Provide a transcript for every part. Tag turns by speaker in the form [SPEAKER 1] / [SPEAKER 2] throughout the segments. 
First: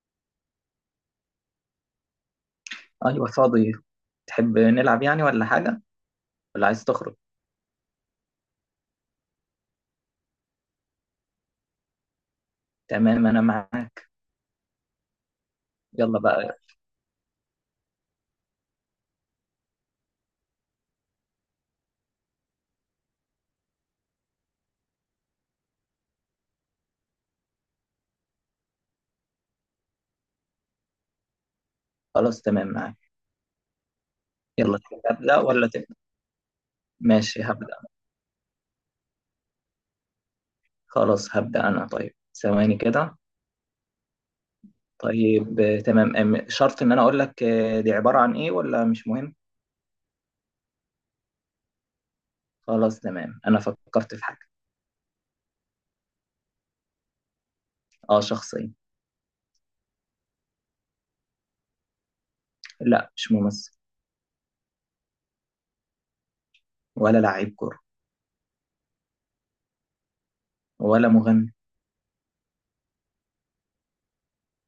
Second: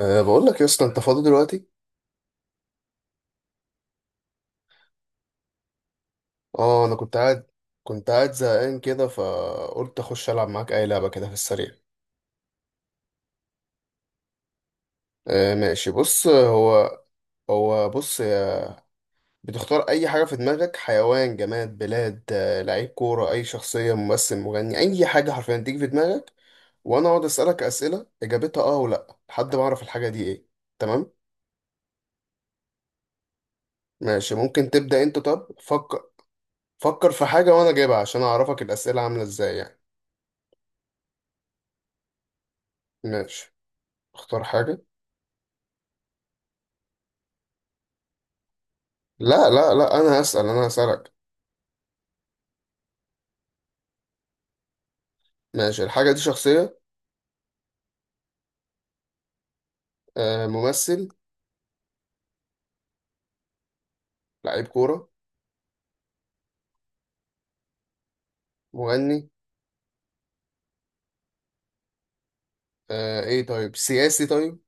[SPEAKER 1] بقول لك يا اسطى انت فاضي دلوقتي.
[SPEAKER 2] ايوه، فاضي. تحب نلعب يعني ولا حاجه، ولا عايز
[SPEAKER 1] اه انا
[SPEAKER 2] تخرج؟
[SPEAKER 1] كنت قاعد زهقان كده، فقلت اخش العب معاك اي لعبه كده في السريع.
[SPEAKER 2] تمام انا معاك.
[SPEAKER 1] أه، ماشي،
[SPEAKER 2] يلا
[SPEAKER 1] بص،
[SPEAKER 2] بقى.
[SPEAKER 1] هو بص يا- بتختار اي حاجه في دماغك، حيوان، جماد، بلاد، لعيب كوره، اي شخصيه، ممثل، مغني، اي حاجه حرفيا تيجي في دماغك، وانا اقعد اسالك اسئله اجابتها اه ولا، لحد ما اعرف الحاجه دي ايه. تمام.
[SPEAKER 2] خلاص تمام معاك.
[SPEAKER 1] ماشي، ممكن
[SPEAKER 2] يلا، تحب
[SPEAKER 1] تبدا انت،
[SPEAKER 2] ابدا
[SPEAKER 1] طب
[SPEAKER 2] ولا تبدا؟
[SPEAKER 1] فكر. فكر في
[SPEAKER 2] ماشي،
[SPEAKER 1] حاجه وانا
[SPEAKER 2] هبدا.
[SPEAKER 1] جايبها عشان اعرفك الاسئله عامله ازاي يعني.
[SPEAKER 2] خلاص هبدا انا، طيب ثواني كده.
[SPEAKER 1] ماشي. اختار حاجه.
[SPEAKER 2] طيب تمام. شرط ان انا اقول لك دي عباره عن ايه ولا مش مهم؟
[SPEAKER 1] لا لا لا، انا هسألك.
[SPEAKER 2] خلاص تمام، انا فكرت في حاجه.
[SPEAKER 1] ماشي، الحاجة دي شخصية.
[SPEAKER 2] اه، شخصيه.
[SPEAKER 1] آه، ممثل.
[SPEAKER 2] لا مش ممثل.
[SPEAKER 1] لعيب كورة.
[SPEAKER 2] ولا لعيب كوره.
[SPEAKER 1] مغني.
[SPEAKER 2] ولا مغني.
[SPEAKER 1] آه، ايه، طيب سياسي طيب.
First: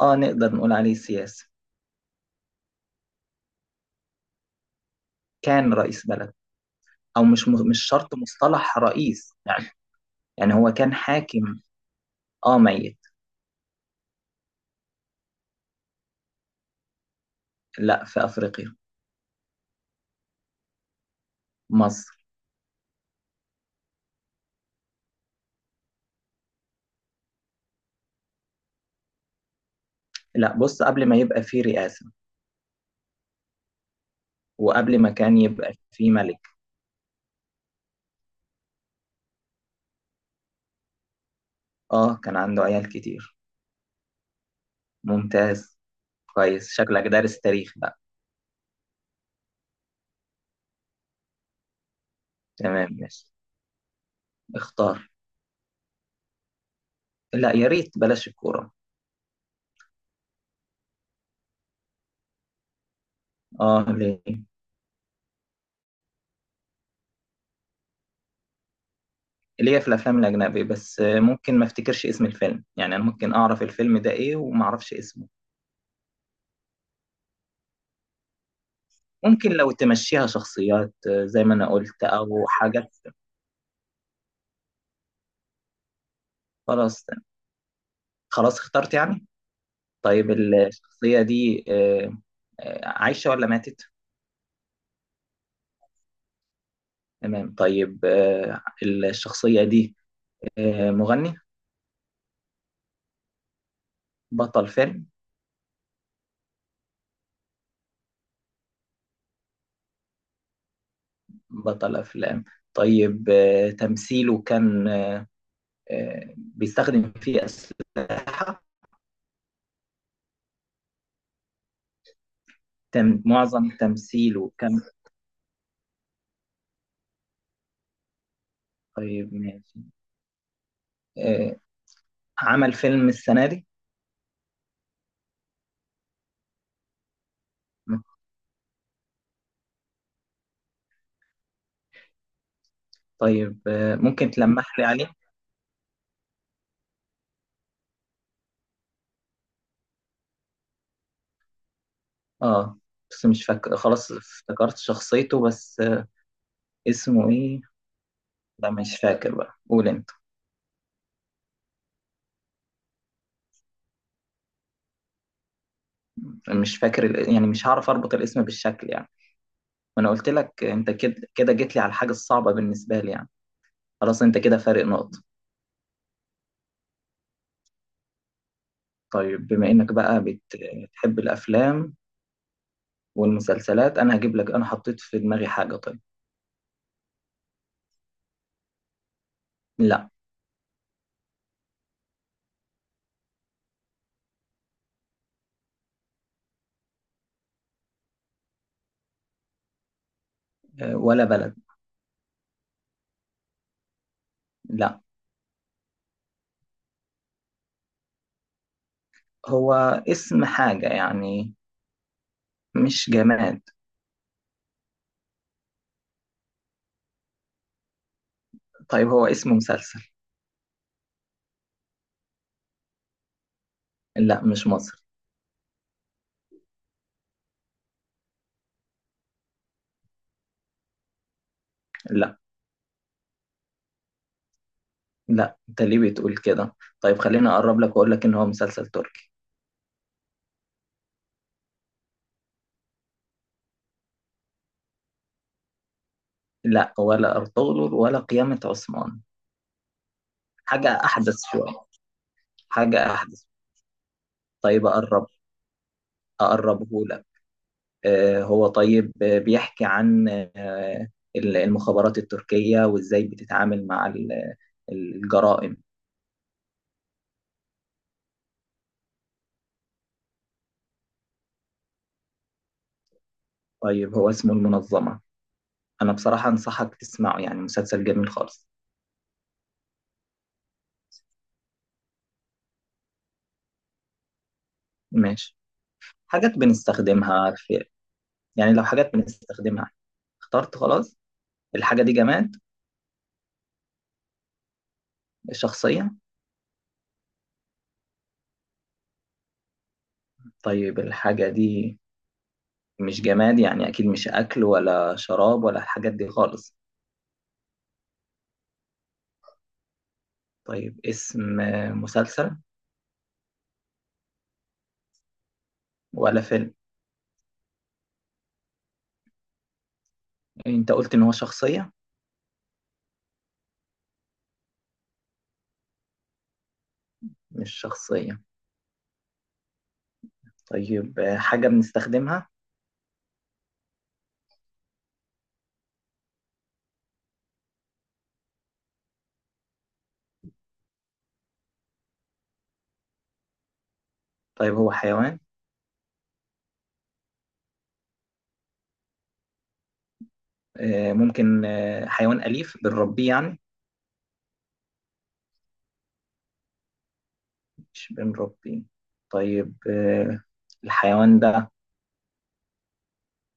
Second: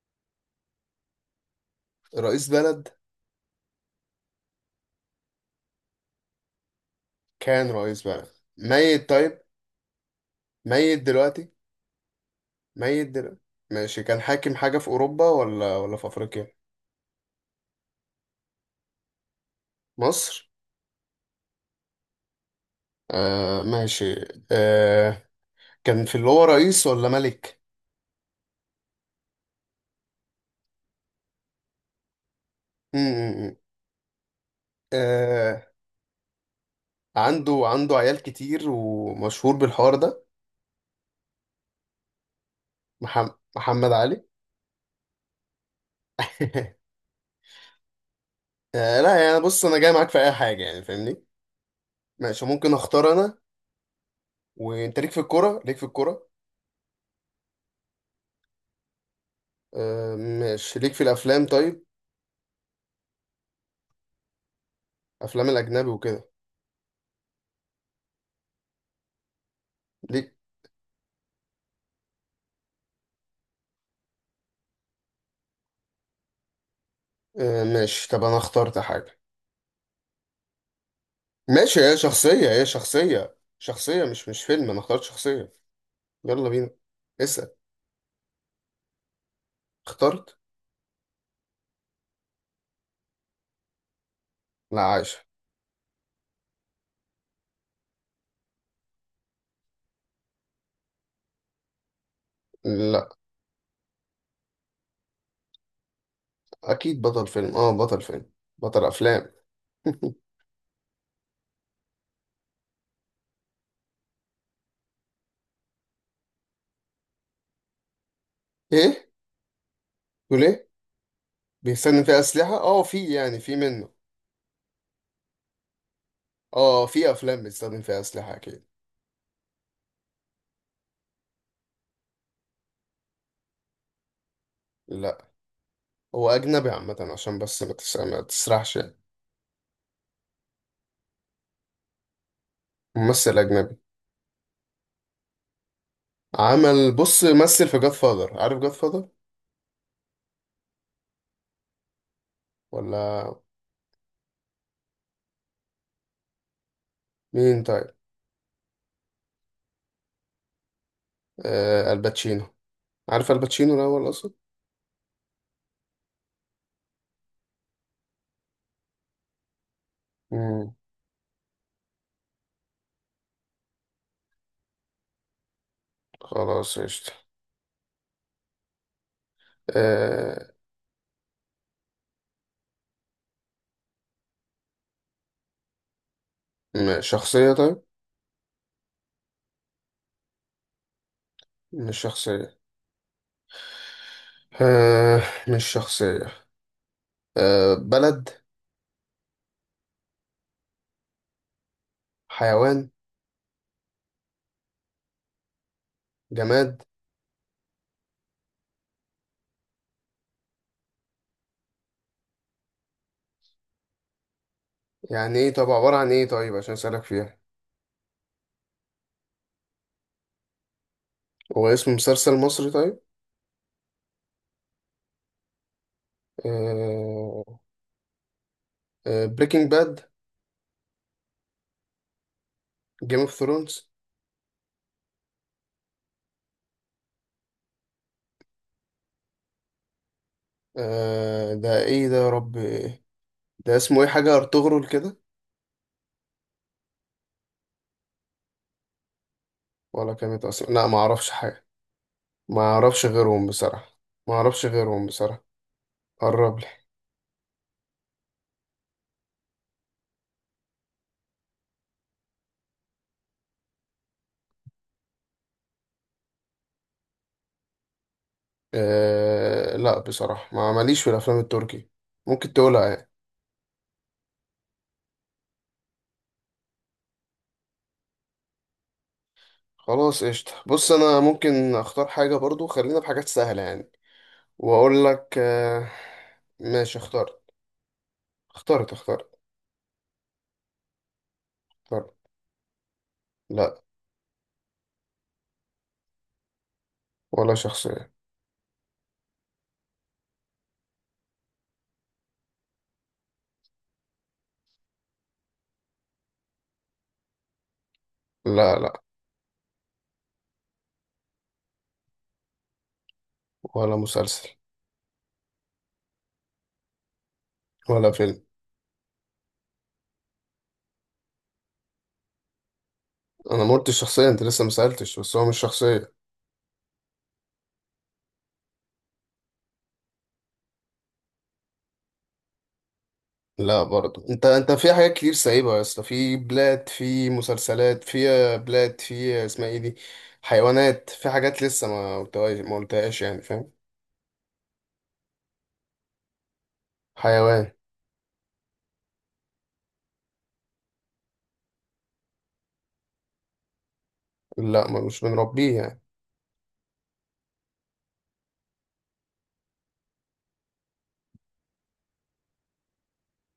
[SPEAKER 2] اه، نقدر نقول عليه سياسي.
[SPEAKER 1] رئيس بلد.
[SPEAKER 2] كان رئيس بلد. او مش
[SPEAKER 1] كان
[SPEAKER 2] مش
[SPEAKER 1] رئيس
[SPEAKER 2] شرط
[SPEAKER 1] بلد.
[SPEAKER 2] مصطلح
[SPEAKER 1] ميت
[SPEAKER 2] رئيس
[SPEAKER 1] طيب.
[SPEAKER 2] يعني. يعني هو كان
[SPEAKER 1] ميت دلوقتي.
[SPEAKER 2] حاكم. اه ميت.
[SPEAKER 1] ميت دلوقتي. ماشي، كان حاكم حاجة في أوروبا ولا في أفريقيا.
[SPEAKER 2] لا، في أفريقيا.
[SPEAKER 1] مصر.
[SPEAKER 2] مصر.
[SPEAKER 1] آه ماشي. آه. كان في اللي هو رئيس ولا ملك.
[SPEAKER 2] لا بص، قبل ما يبقى فيه رئاسة.
[SPEAKER 1] م- م- م.
[SPEAKER 2] وقبل ما كان
[SPEAKER 1] آه،
[SPEAKER 2] يبقى فيه ملك.
[SPEAKER 1] عنده عيال كتير، ومشهور بالحوار ده.
[SPEAKER 2] اه، كان عنده عيال
[SPEAKER 1] محم-
[SPEAKER 2] كتير.
[SPEAKER 1] محمد علي.
[SPEAKER 2] ممتاز. كويس، شكلك دارس تاريخ بقى.
[SPEAKER 1] آه لا، يعني بص انا جاي معاك في اي حاجه يعني، فاهمني. ماشي، ممكن
[SPEAKER 2] تمام
[SPEAKER 1] اختار
[SPEAKER 2] ماشي.
[SPEAKER 1] انا. وانت ليك
[SPEAKER 2] اختار.
[SPEAKER 1] في الكوره ليك في الكوره
[SPEAKER 2] لا يا ريت بلاش الكورة.
[SPEAKER 1] آه ماشي، ليك في الافلام طيب.
[SPEAKER 2] اه، ليه؟
[SPEAKER 1] افلام الاجنبي وكده.
[SPEAKER 2] ليه في الأفلام
[SPEAKER 1] ليك.
[SPEAKER 2] الأجنبي، بس ممكن ما افتكرش اسم الفيلم يعني. أنا ممكن أعرف الفيلم ده إيه وما أعرفش اسمه.
[SPEAKER 1] آه ماشي، طب انا اخترت حاجه.
[SPEAKER 2] ممكن لو تمشيها شخصيات زي ما أنا
[SPEAKER 1] ماشي، هي
[SPEAKER 2] قلت، أو
[SPEAKER 1] شخصيه هي
[SPEAKER 2] حاجات.
[SPEAKER 1] شخصيه شخصيه مش فيلم، انا اخترت شخصيه. يلا بينا.
[SPEAKER 2] خلاص
[SPEAKER 1] اسال.
[SPEAKER 2] خلاص اخترت يعني. طيب
[SPEAKER 1] اخترت.
[SPEAKER 2] الشخصية دي عايشة ولا ماتت؟
[SPEAKER 1] لا عايشه.
[SPEAKER 2] تمام طيب الشخصية دي مغني.
[SPEAKER 1] لا.
[SPEAKER 2] بطل فيلم.
[SPEAKER 1] اكيد بطل فيلم، اه، بطل فيلم. بطل افلام.
[SPEAKER 2] بطل أفلام. طيب تمثيله كان بيستخدم فيه أسلحة.
[SPEAKER 1] ايه؟ تقول ايه؟ بيستخدم فيها اسلحه، اه، في
[SPEAKER 2] تم
[SPEAKER 1] يعني، في
[SPEAKER 2] معظم
[SPEAKER 1] منه.
[SPEAKER 2] تمثيله كان.
[SPEAKER 1] اه، في افلام بيستخدم فيها اسلحه اكيد.
[SPEAKER 2] طيب ماشي. آه، عمل فيلم السنة دي.
[SPEAKER 1] لا، هو أجنبي عامة عشان بس ما تسرحش يعني. ممثل
[SPEAKER 2] طيب
[SPEAKER 1] أجنبي.
[SPEAKER 2] ممكن تلمح لي عليه؟
[SPEAKER 1] عمل بص مثل في جاد فاذر، عارف جاد فاذر
[SPEAKER 2] اه، بس
[SPEAKER 1] ولا.
[SPEAKER 2] مش فاكر. خلاص افتكرت شخصيته، بس اسمه ايه؟
[SPEAKER 1] مين طيب.
[SPEAKER 2] لا مش فاكر بقى، قول انت.
[SPEAKER 1] آه، الباتشينو. عارف الباتشينو الأول أصلا.
[SPEAKER 2] مش فاكر يعني مش هعرف اربط الاسم بالشكل يعني. وانا قلت لك
[SPEAKER 1] مم.
[SPEAKER 2] انت كده كده جيت لي على الحاجه الصعبه بالنسبه لي يعني. خلاص، انت كده فارق نقطه.
[SPEAKER 1] خلاص قشطة.
[SPEAKER 2] طيب بما انك بقى
[SPEAKER 1] آه،
[SPEAKER 2] بتحب الافلام والمسلسلات. انا هجيب لك، انا حطيت في دماغي حاجه. طيب.
[SPEAKER 1] شخصية طيب.
[SPEAKER 2] لا.
[SPEAKER 1] مش شخصية. آه مش شخصية. آه بلد.
[SPEAKER 2] ولا بلد.
[SPEAKER 1] حيوان.
[SPEAKER 2] لا.
[SPEAKER 1] جماد.
[SPEAKER 2] هو اسم حاجه يعني، مش جماد.
[SPEAKER 1] يعني ايه؟ طب عبارة عن ايه طيب عشان أسألك فيها.
[SPEAKER 2] طيب هو اسم مسلسل.
[SPEAKER 1] هو اسم مسلسل مصري طيب.
[SPEAKER 2] لا مش مصري.
[SPEAKER 1] آه. آه، بريكنج باد.
[SPEAKER 2] لا
[SPEAKER 1] جيم اوف ثرونز.
[SPEAKER 2] لا، انت ليه بتقول كده؟ طيب خليني اقرب لك واقول لك ان هو مسلسل تركي.
[SPEAKER 1] آه، ده ايه ده يا رب إيه؟ ده اسمه ايه، حاجة ارطغرل كده.
[SPEAKER 2] لا، ولا ارطغرل ولا قيامة عثمان.
[SPEAKER 1] ولا كانت اصلا، لا
[SPEAKER 2] حاجة
[SPEAKER 1] ما اعرفش
[SPEAKER 2] أحدث
[SPEAKER 1] حاجة.
[SPEAKER 2] شوية.
[SPEAKER 1] ما اعرفش
[SPEAKER 2] حاجة أحدث.
[SPEAKER 1] غيرهم بصراحة. ما اعرفش
[SPEAKER 2] طيب
[SPEAKER 1] غيرهم
[SPEAKER 2] أقرب.
[SPEAKER 1] بصراحة. قرب لي.
[SPEAKER 2] أقربه لك. هو طيب بيحكي عن آه، المخابرات التركية وإزاي بتتعامل مع الجرائم.
[SPEAKER 1] آه لا، بصراحة ما ماليش في الافلام التركي. ممكن تقولها يعني.
[SPEAKER 2] طيب هو اسمه المنظمة. أنا بصراحة أنصحك تسمعه، يعني مسلسل جميل خالص.
[SPEAKER 1] خلاص قشطة، بص انا ممكن اختار حاجة برضو، خلينا بحاجات سهلة يعني، واقول لك
[SPEAKER 2] ماشي.
[SPEAKER 1] آه
[SPEAKER 2] حاجات
[SPEAKER 1] ماشي، اخترت.
[SPEAKER 2] بنستخدمها في، يعني لو
[SPEAKER 1] اخترت.
[SPEAKER 2] حاجات
[SPEAKER 1] اخترت.
[SPEAKER 2] بنستخدمها. اخترت خلاص. الحاجة
[SPEAKER 1] اخترت.
[SPEAKER 2] دي جماد.
[SPEAKER 1] لا.
[SPEAKER 2] الشخصية.
[SPEAKER 1] ولا شخصية.
[SPEAKER 2] طيب الحاجة دي مش جماد، يعني أكيد مش أكل ولا شراب ولا الحاجات دي خالص.
[SPEAKER 1] لا. لا.
[SPEAKER 2] طيب اسم مسلسل
[SPEAKER 1] ولا مسلسل.
[SPEAKER 2] ولا فيلم؟
[SPEAKER 1] ولا فيلم.
[SPEAKER 2] انت قلت ان هو شخصية.
[SPEAKER 1] انا ما قلتش شخصيه، انت لسه ما سالتش، بس هو مش شخصيه.
[SPEAKER 2] مش شخصية. طيب حاجة بنستخدمها.
[SPEAKER 1] لا برضه، انت في حاجات كتير سايبها يا اسطى، في بلاد، في مسلسلات، في بلاد، في اسمها ايه دي، حيوانات، في حاجات لسه ما قلتهاش يعني، فاهم.
[SPEAKER 2] طيب هو حيوان.
[SPEAKER 1] حيوان.
[SPEAKER 2] ممكن حيوان أليف بنربيه يعني.
[SPEAKER 1] لا، ما مش بنربيه يعني.
[SPEAKER 2] مش بنربيه. طيب الحيوان ده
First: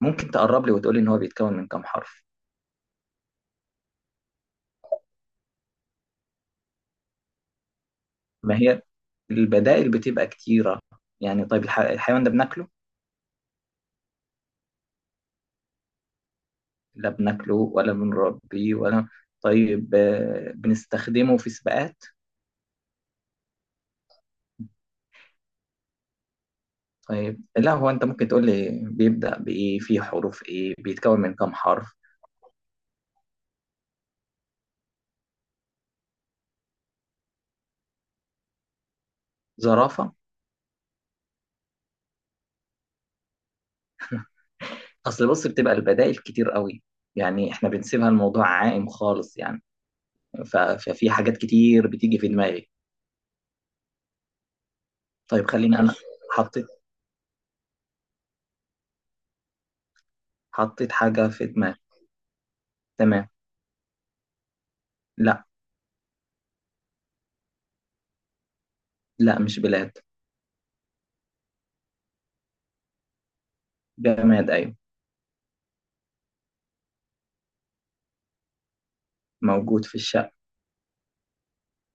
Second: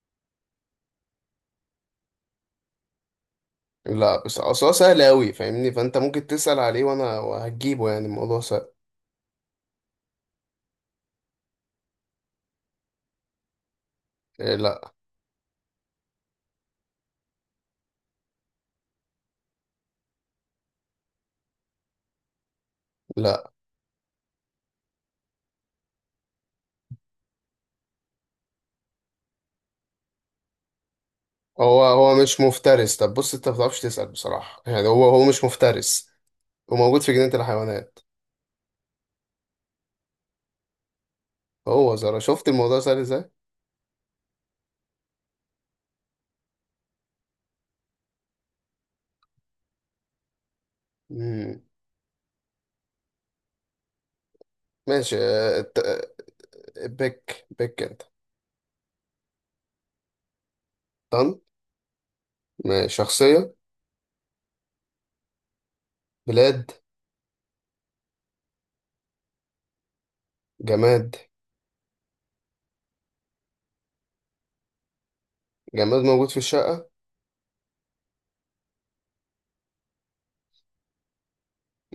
[SPEAKER 2] ممكن تقرب لي وتقول لي ان هو بيتكون من كام حرف.
[SPEAKER 1] لا، بس اصل هو سهل قوي فاهمني، فانت ممكن تسال عليه وانا هجيبه يعني، الموضوع
[SPEAKER 2] ما
[SPEAKER 1] سهل.
[SPEAKER 2] هي البدائل بتبقى كتيرة. يعني طيب الحيوان ده بناكله؟
[SPEAKER 1] إيه، لا.
[SPEAKER 2] لا بناكله ولا بنربيه ولا. طيب بنستخدمه في سباقات؟
[SPEAKER 1] لا.
[SPEAKER 2] طيب لا. هو انت ممكن تقول لي بيبدأ بإيه، فيه حروف إيه، بيتكون من كام
[SPEAKER 1] هو
[SPEAKER 2] حرف.
[SPEAKER 1] هو مش مفترس. طب بص انت ما بتعرفش تسال بصراحه يعني، هو مش مفترس، وموجود في جنينه الحيوانات.
[SPEAKER 2] زرافة.
[SPEAKER 1] هو زرا شفت الموضوع سهل ازاي.
[SPEAKER 2] أصل بص بتبقى البدائل كتير قوي. يعني احنا بنسيبها الموضوع عائم خالص يعني. ففي حاجات
[SPEAKER 1] مم.
[SPEAKER 2] كتير بتيجي في دماغي.
[SPEAKER 1] ماشي،
[SPEAKER 2] طيب خليني أنا ماشي، حطيت
[SPEAKER 1] بك انت.
[SPEAKER 2] حاجة
[SPEAKER 1] طن.
[SPEAKER 2] في دماغي.
[SPEAKER 1] ماشي.
[SPEAKER 2] تمام.
[SPEAKER 1] شخصية.
[SPEAKER 2] لا.
[SPEAKER 1] بلاد.
[SPEAKER 2] لا مش بلاد.
[SPEAKER 1] جماد.
[SPEAKER 2] جماد أيوه.
[SPEAKER 1] جماد موجود في الشقة.
[SPEAKER 2] موجود في الشقة.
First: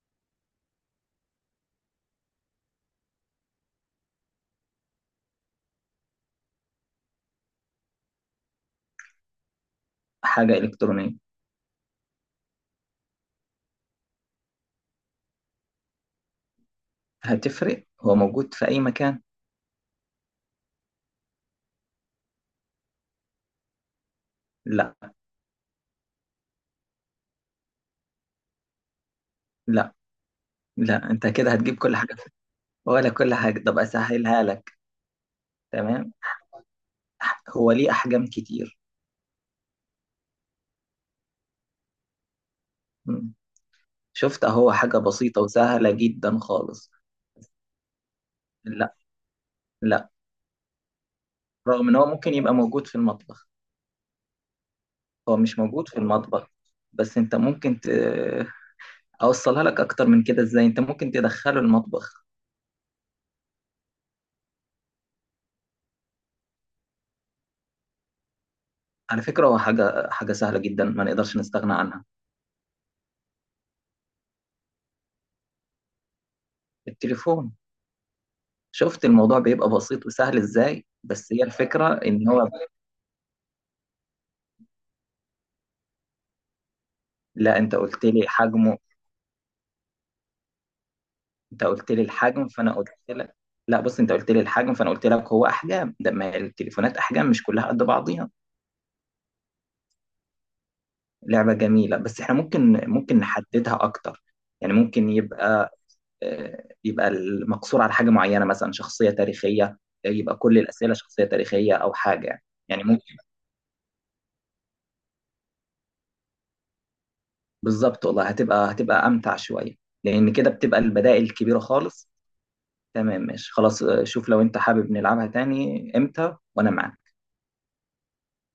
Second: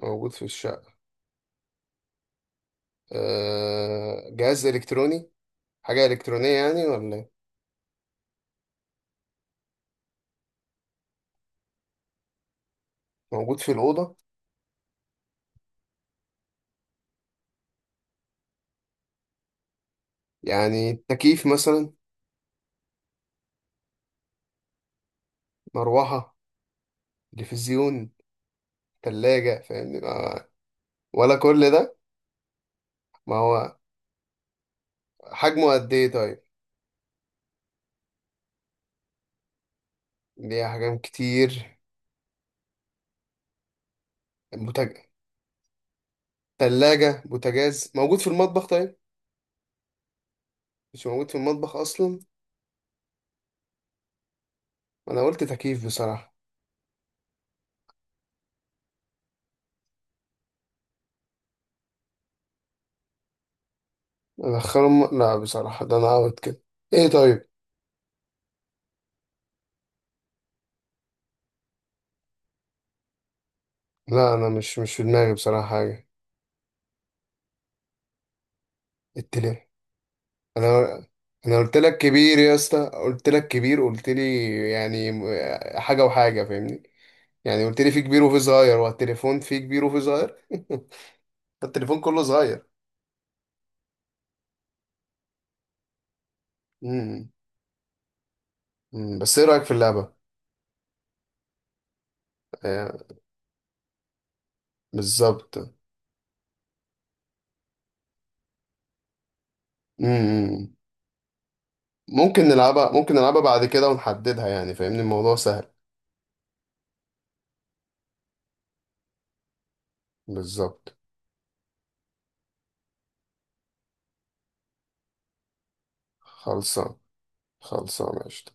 [SPEAKER 1] موجود في الشقة. جهاز إلكتروني. حاجة إلكترونية يعني ولا إيه؟
[SPEAKER 2] حاجة إلكترونية.
[SPEAKER 1] موجود في الأوضة.
[SPEAKER 2] هتفرق هو موجود في أي مكان.
[SPEAKER 1] يعني تكييف مثلا.
[SPEAKER 2] لا.
[SPEAKER 1] مروحة. تلفزيون. تلاجة
[SPEAKER 2] لا
[SPEAKER 1] فاهمني.
[SPEAKER 2] لا، انت
[SPEAKER 1] ولا
[SPEAKER 2] كده
[SPEAKER 1] كل
[SPEAKER 2] هتجيب
[SPEAKER 1] ده.
[SPEAKER 2] كل حاجة. ولا كل
[SPEAKER 1] ما
[SPEAKER 2] حاجة.
[SPEAKER 1] هو
[SPEAKER 2] طب أسهلها لك.
[SPEAKER 1] حجمه قد إيه
[SPEAKER 2] تمام.
[SPEAKER 1] طيب.
[SPEAKER 2] هو ليه أحجام كتير.
[SPEAKER 1] ليه أحجام كتير.
[SPEAKER 2] مم. شفت أهو،
[SPEAKER 1] بوتاج
[SPEAKER 2] حاجة بسيطة وسهلة جدا خالص.
[SPEAKER 1] تلاجة، بوتاجاز موجود في المطبخ
[SPEAKER 2] لا.
[SPEAKER 1] طيب.
[SPEAKER 2] لا،
[SPEAKER 1] مش موجود في المطبخ
[SPEAKER 2] رغم إن هو
[SPEAKER 1] أصلا.
[SPEAKER 2] ممكن يبقى موجود في المطبخ،
[SPEAKER 1] انا
[SPEAKER 2] هو
[SPEAKER 1] قلت
[SPEAKER 2] مش
[SPEAKER 1] تكييف
[SPEAKER 2] موجود في
[SPEAKER 1] بصراحة.
[SPEAKER 2] المطبخ. بس أنت ممكن أوصلها لك أكتر من كده إزاي أنت ممكن تدخله المطبخ.
[SPEAKER 1] ادخلهم، لا بصراحة ده انا اوت كده. ايه طيب.
[SPEAKER 2] على فكرة هو حاجة حاجة سهلة جدا ما نقدرش نستغنى عنها.
[SPEAKER 1] لا انا مش في دماغي بصراحة حاجة.
[SPEAKER 2] التليفون. شفت
[SPEAKER 1] قلت
[SPEAKER 2] الموضوع
[SPEAKER 1] ليه.
[SPEAKER 2] بيبقى بسيط وسهل
[SPEAKER 1] انا
[SPEAKER 2] إزاي، بس هي
[SPEAKER 1] انا قلت
[SPEAKER 2] الفكرة
[SPEAKER 1] لك
[SPEAKER 2] إن
[SPEAKER 1] كبير
[SPEAKER 2] هو.
[SPEAKER 1] يا اسطى، قلت لك كبير، قلت لي يعني حاجة وحاجة فاهمني،
[SPEAKER 2] لا
[SPEAKER 1] يعني
[SPEAKER 2] أنت
[SPEAKER 1] قلت لي في
[SPEAKER 2] قلت
[SPEAKER 1] كبير
[SPEAKER 2] لي
[SPEAKER 1] وفي صغير،
[SPEAKER 2] حجمه.
[SPEAKER 1] والتليفون في كبير وفي صغير.
[SPEAKER 2] انت قلت
[SPEAKER 1] التليفون
[SPEAKER 2] لي
[SPEAKER 1] كله
[SPEAKER 2] الحجم،
[SPEAKER 1] صغير.
[SPEAKER 2] فانا قلت لك. لا بص، انت قلت لي الحجم فانا قلت لك هو احجام، ده ما التليفونات
[SPEAKER 1] امم
[SPEAKER 2] احجام مش كلها قد بعضيها.
[SPEAKER 1] أمم. بس ايه رأيك في اللعبة؟
[SPEAKER 2] لعبة جميلة، بس احنا ممكن
[SPEAKER 1] آه،
[SPEAKER 2] ممكن نحددها اكتر. يعني ممكن
[SPEAKER 1] بالظبط.
[SPEAKER 2] يبقى يبقى المقصور على حاجة معينة، مثلا شخصية تاريخية. يبقى كل
[SPEAKER 1] امم
[SPEAKER 2] الأسئلة شخصية تاريخية او حاجة
[SPEAKER 1] ممكن
[SPEAKER 2] يعني. يعني
[SPEAKER 1] نلعبها ممكن
[SPEAKER 2] ممكن.
[SPEAKER 1] نلعبها بعد كده ونحددها يعني فاهمني الموضوع سهل.
[SPEAKER 2] بالظبط والله، هتبقى امتع شوية، لان كده بتبقى
[SPEAKER 1] بالظبط.
[SPEAKER 2] البدائل كبيرة خالص. تمام ماشي خلاص، شوف لو انت حابب نلعبها تاني امتى، وانا
[SPEAKER 1] خلصان.
[SPEAKER 2] معاك.
[SPEAKER 1] خلصانة قشطة.